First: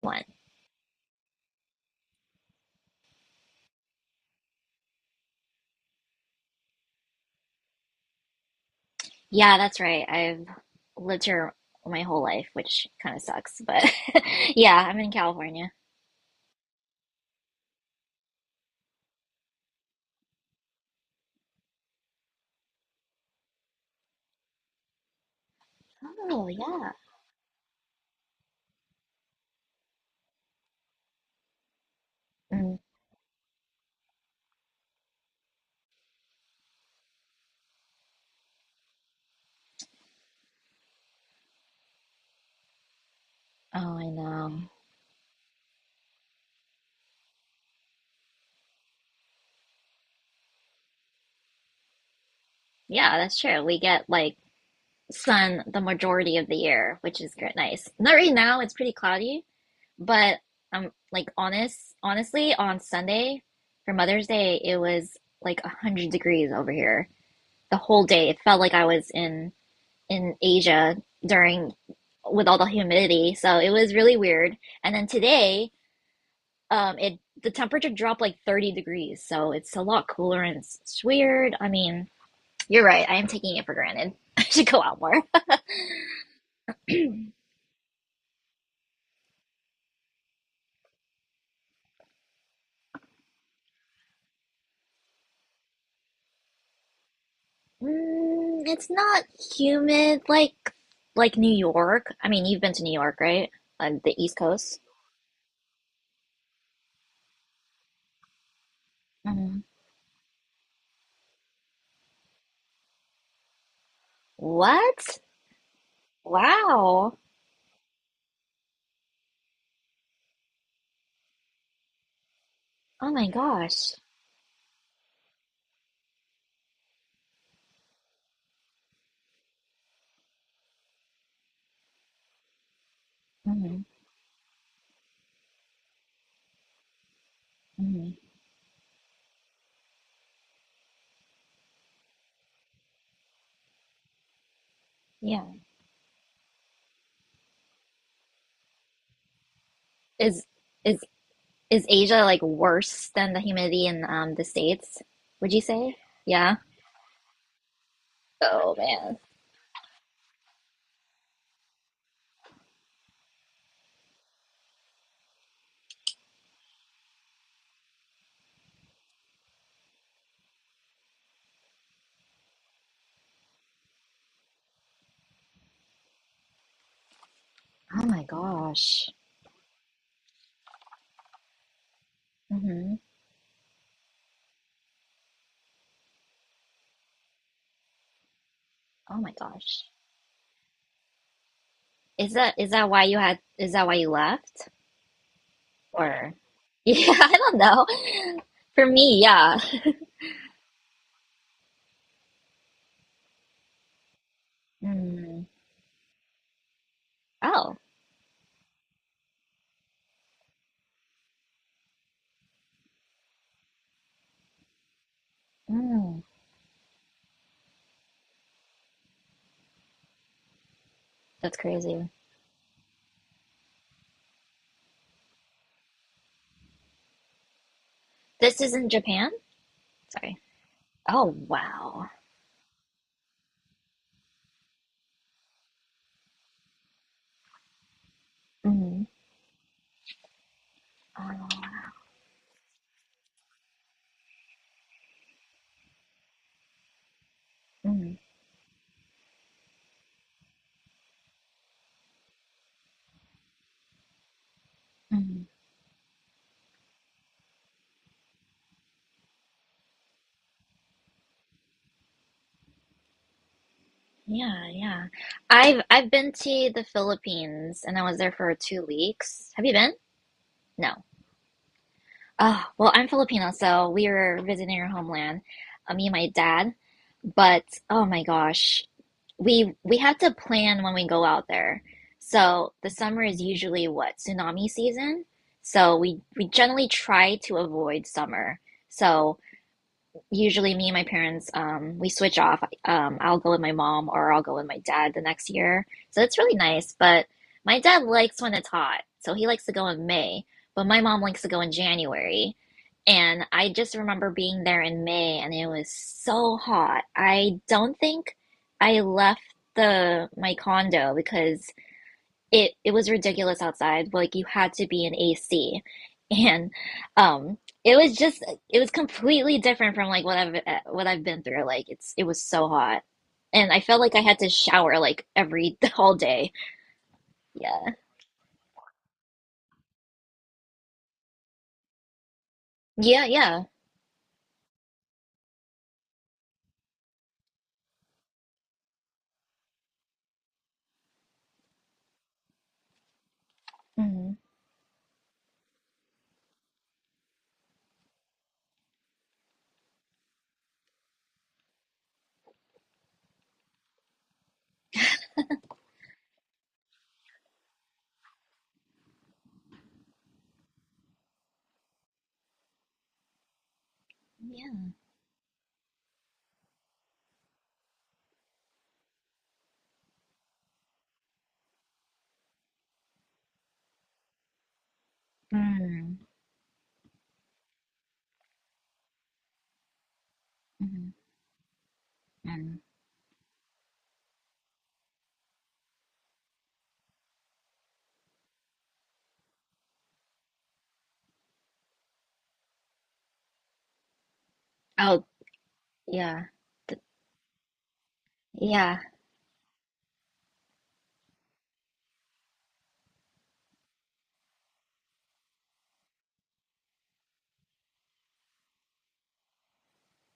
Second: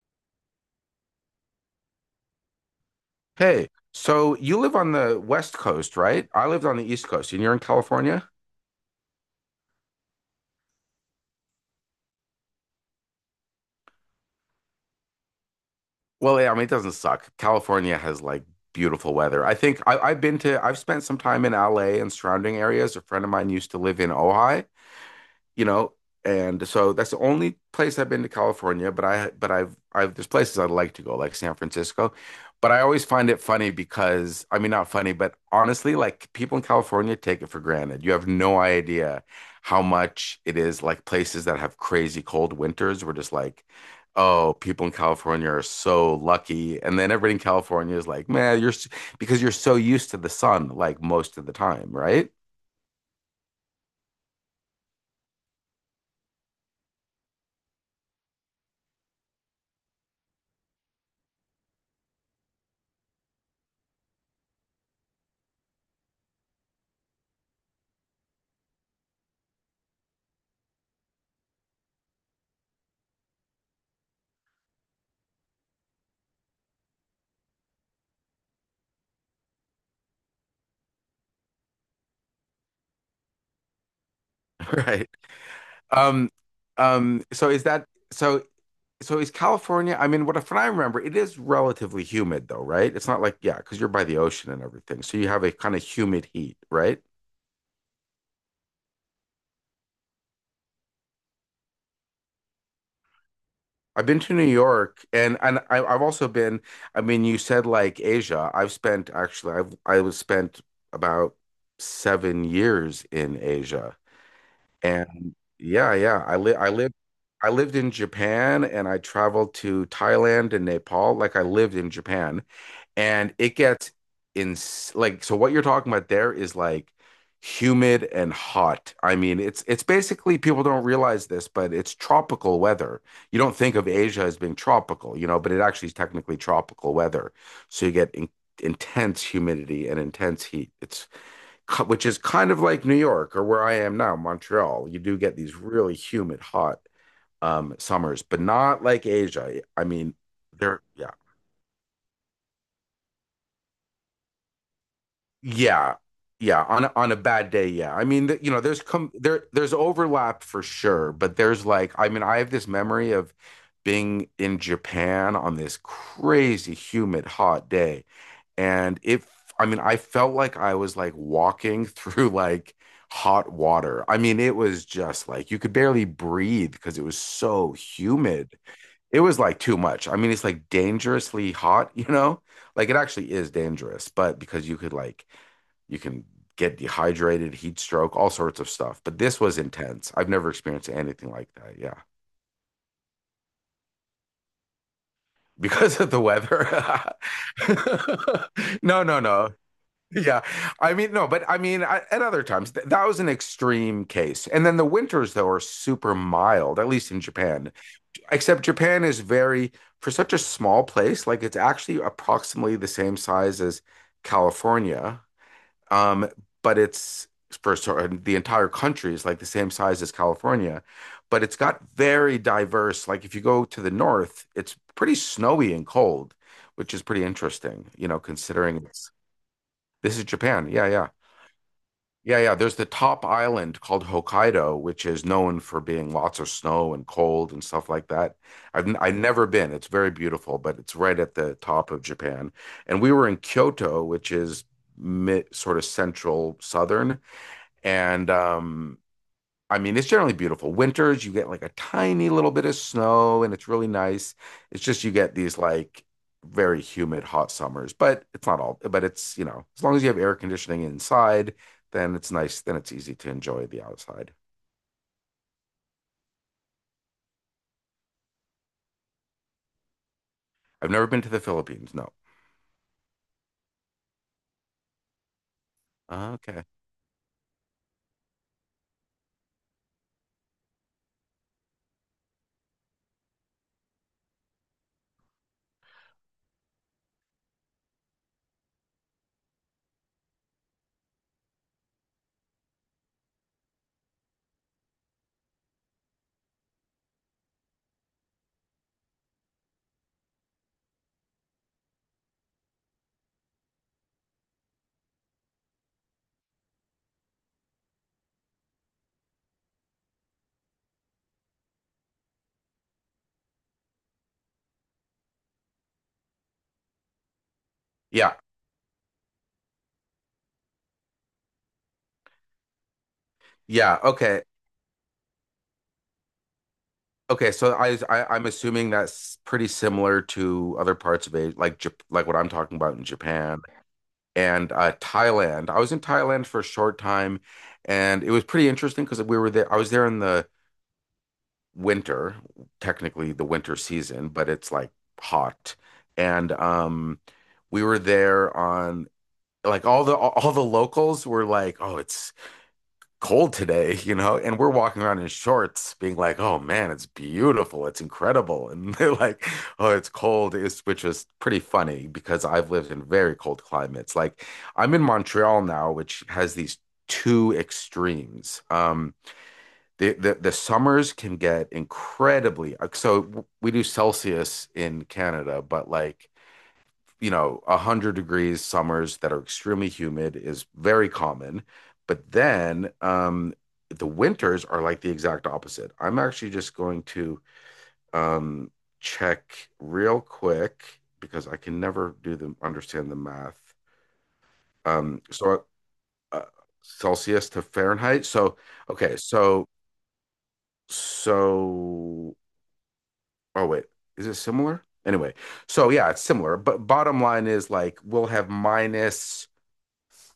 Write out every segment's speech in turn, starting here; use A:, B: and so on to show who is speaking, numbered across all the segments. A: One.
B: Hey, so you live on the West Coast, right? I lived on the East Coast, and you're in California?
A: Yeah, that's right. I've lived here my whole life, which kind of sucks, but yeah, I'm in California.
B: Well, yeah, I mean, it doesn't suck. California has like beautiful weather. I think I, I've been to, I've spent some time in LA and surrounding areas. A friend of mine used to live in Ojai, you know,
A: Oh,
B: and so
A: yeah.
B: that's the only place I've been to California, but I've there's places I'd like to go, like San Francisco. But
A: Mm,
B: I always find it funny because I mean not funny, but honestly, like people in California take it for granted. You have no idea how much it is like places that have crazy cold winters. We're just like,
A: oh, I
B: oh,
A: know.
B: people in California are so lucky. And then everybody in California is like, man, because you're so used to the sun like most of the time, right?
A: Yeah, that's true. We get like sun the majority of the year, which is good, nice. Not right now, it's pretty cloudy, but honestly, on Sunday for Mother's Day, it was like 100 degrees over here the whole day. It felt like I was in Asia during with all the humidity. So it was really weird. And then today, it the temperature dropped like 30 degrees. So it's a lot cooler and it's weird. I mean, you're right. I am taking it for granted. I should go out
B: Right.
A: more.
B: Um, um, so is that so so is California, I mean, what from what I remember, it is relatively humid though, right? It's not like, yeah, because you're by the ocean and everything. So you have a kind of humid heat, right?
A: Mm, it's not humid like New York. I mean, you've been to New York, right? On
B: I've
A: the
B: been to
A: East
B: New
A: Coast.
B: York and I've also been, I mean, you said like Asia. I've spent actually
A: Hmm.
B: I've I was spent about 7 years in Asia.
A: What?
B: And yeah, yeah, I live I lived
A: Wow.
B: I lived in Japan and I traveled to Thailand and Nepal. Like I lived in Japan,
A: Oh my
B: and it gets
A: gosh.
B: in like so what you're talking about there is like humid and hot. I mean, it's basically people don't realize this, but it's tropical weather. You don't think
A: Hmm.
B: of Asia as being tropical, you know, but it actually is technically tropical weather. So you
A: Hmm.
B: get in intense humidity and intense heat. Which is kind of like New York or where I am now, Montreal. You do get
A: Yeah.
B: these really humid, hot summers, but not like Asia. I mean,
A: Is
B: there,
A: is
B: yeah.
A: Is Asia like worse than the humidity in the States, would you say?
B: Yeah.
A: Yeah.
B: Yeah, on a bad day, yeah. I mean, you know,
A: Oh
B: there's come
A: man.
B: there there's overlap for sure, but there's like I mean, I have this memory of being in Japan on this crazy humid hot day and it I mean, I felt like I was like walking through like hot water. I mean, it was just like you could barely breathe because it was so
A: Oh my
B: humid.
A: gosh.
B: It was like too much. I mean, it's like dangerously hot, you know? Like it
A: Hmm.
B: actually is dangerous, but because you could like you can get dehydrated, heat stroke, all sorts of stuff.
A: Oh
B: But
A: my
B: this was
A: gosh.
B: intense. I've never experienced anything like that. Yeah.
A: Is that why you left?
B: Because of the
A: Or yeah,
B: weather.
A: I don't know. For
B: No,
A: me,
B: no, no.
A: yeah.
B: Yeah. I mean, no, but I mean, I, at other times, th that was an extreme case. And then the winters,
A: Mm.
B: though, are super mild, at least in Japan.
A: Oh.
B: Except Japan is very, for such a small place, like it's actually approximately the same size as California.
A: Mm.
B: Um, but it's for sort the entire country is like the same size as California, but
A: That's
B: it's got
A: crazy.
B: very diverse. Like if you go to the north, it's pretty snowy and cold, which is pretty interesting, you know,
A: This is
B: considering
A: in
B: it's,
A: Japan?
B: this is
A: Sorry.
B: Japan. Yeah, yeah.
A: Oh wow.
B: Yeah, yeah. There's the top island called Hokkaido, which is known for being lots of snow and cold and stuff like that.
A: Mm.
B: I've never been. It's very beautiful, but it's right at
A: Oh,
B: the top of Japan. And we were in Kyoto, which is mid, sort of central southern,
A: mm.
B: and I mean, it's generally beautiful. Winters, you get like a tiny little bit of snow and it's really nice. It's just you get
A: Hmm.
B: these like very humid, hot summers, but it's not all, but it's, you know, as long as you have air conditioning inside, then it's nice. Then it's easy to enjoy the outside.
A: Yeah, yeah. I've been to the Philippines and I was there for 2 weeks. Have you been?
B: I've
A: No.
B: never been to the Philippines. No.
A: Oh, well, I'm Filipino, so we were visiting our homeland, me and my
B: Okay.
A: dad. But oh my gosh, we have to plan when we go out there. So the summer is usually what, tsunami season? So we generally try to avoid summer. So usually me and my parents we switch off. Um, I'll go with my mom or I'll go with my dad the next year. So it's really nice, but my dad likes when it's hot. So he likes to go in May, but my mom likes to go in January. And I just remember being there in May and it was so hot. I don't think I left the my condo because it was ridiculous outside. Like you had to be in AC, and um, it was
B: Yeah.
A: just it was completely different from like what I've been through. Like it was so hot, and I
B: Yeah.
A: felt like I had
B: Okay.
A: to shower like every all day.
B: Okay. So
A: Yeah,
B: I I'm assuming that's pretty similar to other parts of Asia, like like what I'm talking about in
A: yeah,
B: Japan
A: yeah,
B: and Thailand. I was in Thailand for a short time, and it was pretty interesting because we were there. I was there in the winter, technically the winter season,
A: hmm,
B: but it's like hot, and we were there on like all the locals were like, "Oh, it's cold today, you know," and we're walking around in shorts being like, oh man, it's beautiful, it's incredible. And they're like, oh, it's cold, it's, which was pretty funny because I've lived in very cold climates. Like
A: yeah.
B: I'm in Montreal now, which has these two extremes. The summers can get incredibly, so we do Celsius in Canada, but
A: Mm-hmm.
B: like you know, 100 degrees summers that are extremely humid is
A: Mm-hmm.
B: very common. But
A: Mm-hmm.
B: then the winters are like the exact opposite. I'm actually just going to um, check real quick because I can never do the understand the math. Um,
A: Oh,
B: so uh,
A: yeah. Th-
B: Celsius to Fahrenheit. So
A: yeah.
B: okay, so oh wait, is it similar? Anyway, so yeah, it's similar. But bottom line is like we'll have minus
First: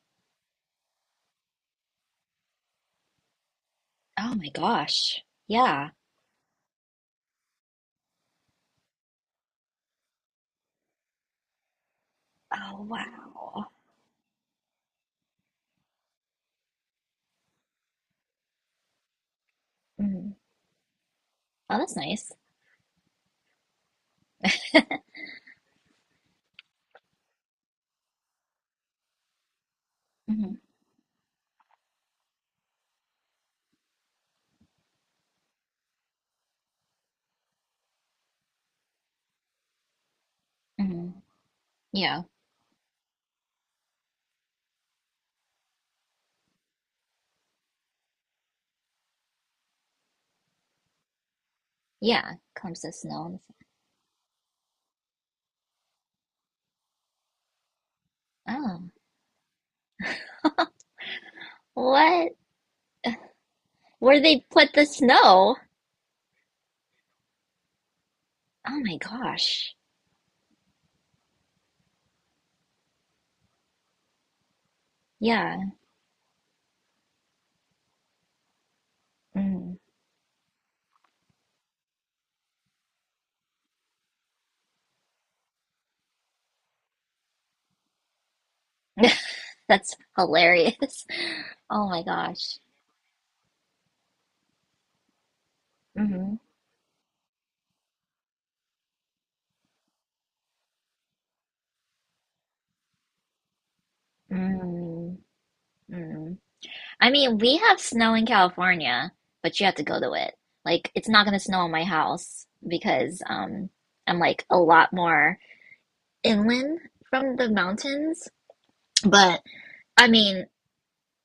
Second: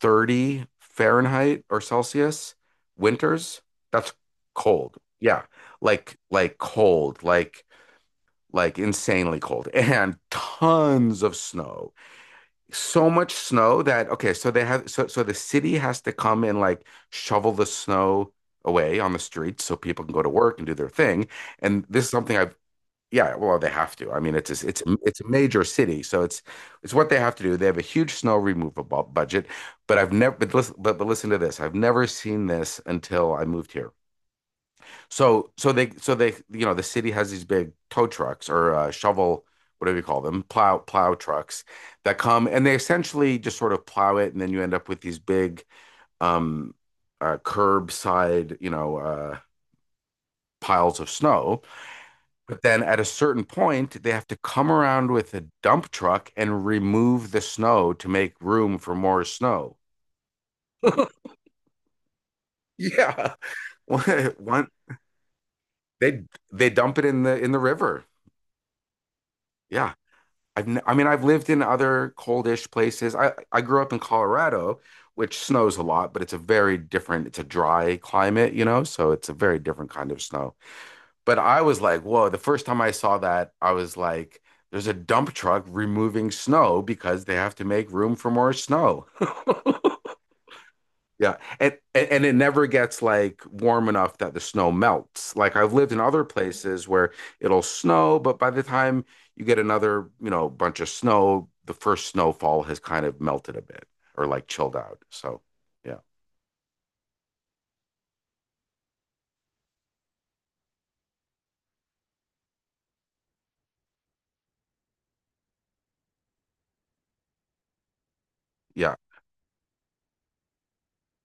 B: 30 Fahrenheit or Celsius winters. That's
A: Oh my
B: cold.
A: gosh,
B: Yeah.
A: yeah.
B: Like cold, like insanely cold and tons of snow.
A: Oh
B: So much
A: wow.
B: snow that okay, so they have so the city has to come and like shovel the snow away on the streets so people can go to
A: Hmm.
B: work and do their thing.
A: Oh,
B: And
A: that's
B: this is
A: nice.
B: something I've yeah, well, they have to. I mean, it's a, it's a major city, so it's what they have to do. They have a huge snow removal budget, but I've never but
A: Hmm.
B: listen but listen to this. I've never seen this until I moved here. So they you know the city has these big tow trucks or shovel whatever you call them plow
A: Hmm.
B: plow trucks that
A: Yeah,
B: come and they essentially just sort of plow it, and then you end up with these big um curbside you know piles of snow.
A: yeah. Comes
B: Then
A: the
B: at a
A: snow.
B: certain point, they have to come around with a dump truck and remove the snow to make room
A: Oh,
B: for more snow.
A: what?
B: Yeah,
A: Where they
B: one
A: put the snow?
B: they they dump it in the river.
A: Oh my gosh.
B: Yeah, I mean I've lived in other coldish places. I grew up in Colorado, which
A: Yeah.
B: snows a lot, but it's a very different. It's a dry climate, you know, so it's a very
A: Mm.
B: different kind of snow. But I was like, whoa, the first time I saw that, I was like, there's a dump truck removing snow because they have to make room for more snow.
A: That's hilarious.
B: Yeah. And,
A: Oh my
B: and and it
A: gosh.
B: never gets like warm enough that the snow melts. Like I've lived in other
A: Mm-hmm.
B: places where it'll snow, but by the time you get another, you know, bunch of snow, the first snowfall has kind of melted a bit or like chilled out.
A: Mm.
B: So, yeah.
A: Mm. I mean, we have snow in California, but you have to go to it. Like, it's not gonna snow in my house because I'm like a lot more inland from the mountains.
B: Yeah.
A: But I mean,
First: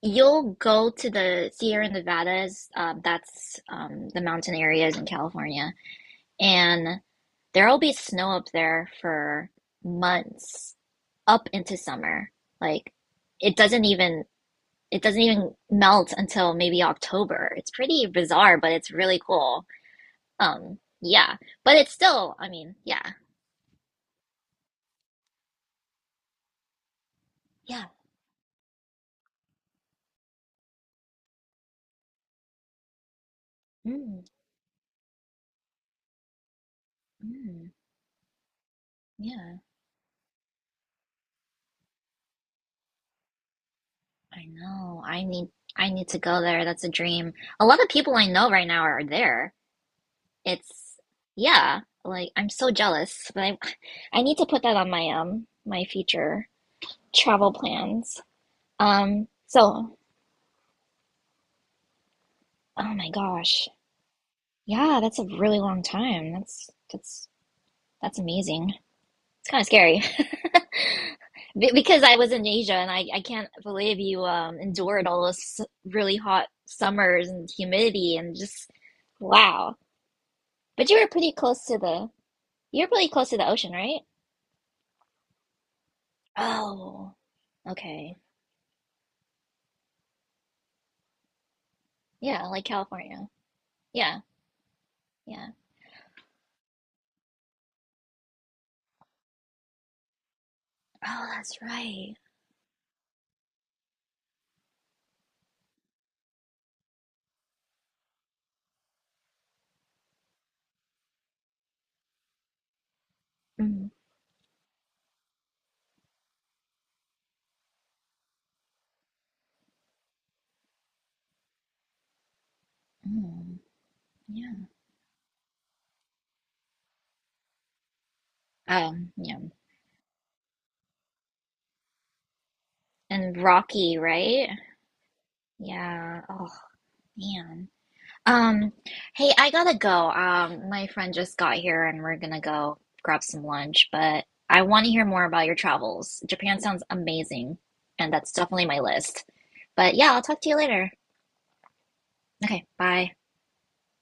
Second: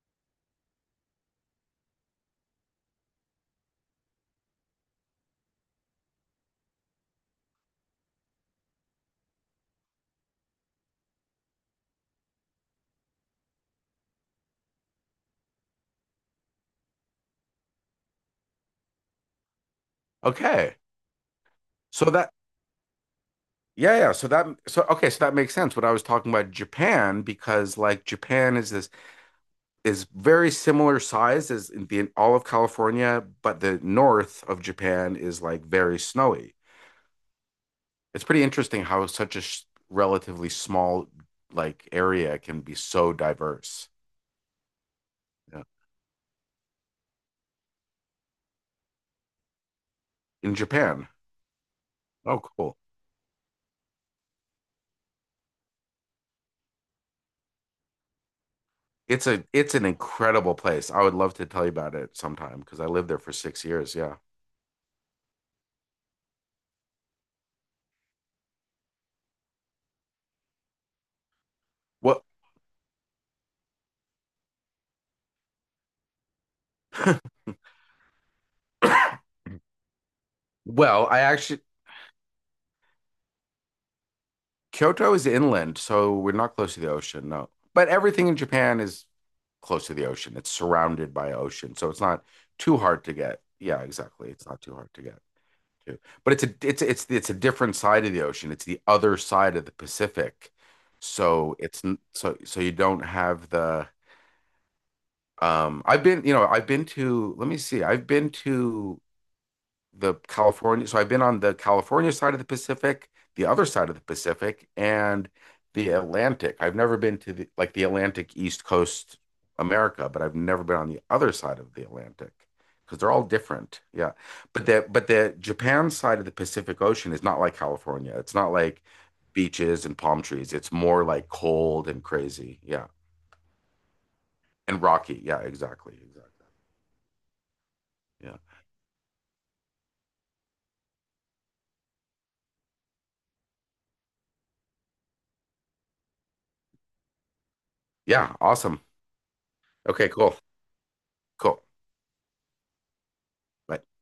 A: you'll go to the Sierra Nevadas. That's the mountain areas in California and there'll be snow up there for months up into summer. Like it doesn't even it doesn't even melt until maybe October. It's pretty bizarre, but it's really cool.
B: Okay.
A: Yeah, but it's
B: So that
A: still, I mean, yeah,
B: Yeah, yeah. So that so okay, so that makes sense. What I was talking about Japan because
A: yeah,
B: like Japan is this is very similar size as in the all of California, but the
A: mm,
B: north of Japan is like very snowy.
A: mm,
B: It's pretty interesting how such a
A: yeah.
B: sh relatively small like area can be so diverse.
A: I know.
B: Yeah.
A: I need to go there. That's a dream. A lot of people I know right now are there.
B: In
A: It's
B: Japan.
A: yeah, like
B: Oh,
A: I'm so
B: cool.
A: jealous, but I need to put that on my my future travel plans.
B: It's a it's an
A: So
B: incredible place. I would love to tell you about it sometime because I
A: oh
B: lived
A: my
B: there for six
A: gosh.
B: years. Yeah.
A: Yeah, that's a really long time. That's amazing. It's kind of scary. Because I
B: Well,
A: was in Asia and I can't believe you endured all those really hot summers and humidity and just wow. But
B: well, I actually
A: you were pretty close to the ocean, right?
B: Kyoto is inland, so we're not close to the
A: Oh,
B: ocean, no. But
A: okay.
B: everything in Japan is close to the ocean. It's surrounded by ocean, so it's not
A: Yeah, like
B: too hard to
A: California.
B: get. Yeah,
A: Yeah,
B: exactly. It's not too hard to get
A: yeah.
B: to. But it's a it's a different side of the ocean. It's the other side of the Pacific.
A: Oh,
B: So
A: that's
B: it's n-
A: right.
B: so so you don't have the I've been, you know, I've been to, let me see. I've been to the California. So I've been on the California side of the Pacific, the other
A: Mm.
B: side of the Pacific, and the Atlantic. I've never been to the like the Atlantic East Coast America, but I've never been on the other side of the Atlantic because they're all
A: Mm.
B: different. Yeah.
A: Yeah.
B: But the Japan side of the Pacific Ocean is not like California. It's not like
A: Yeah.
B: beaches and palm trees. It's more like cold and crazy. Yeah.
A: And Rocky, right?
B: And rocky. Yeah, exactly.
A: Yeah.
B: Exactly.
A: Oh, man.
B: Yeah.
A: Um, hey, I gotta go. My friend just got here and we're gonna go grab some lunch, but I want to hear more about your travels. Japan sounds amazing, and that's
B: Yeah.
A: definitely my
B: Awesome.
A: list. But
B: Okay,
A: yeah, I'll
B: cool.
A: talk to you later.
B: Cool.
A: Okay, bye.
B: Bye.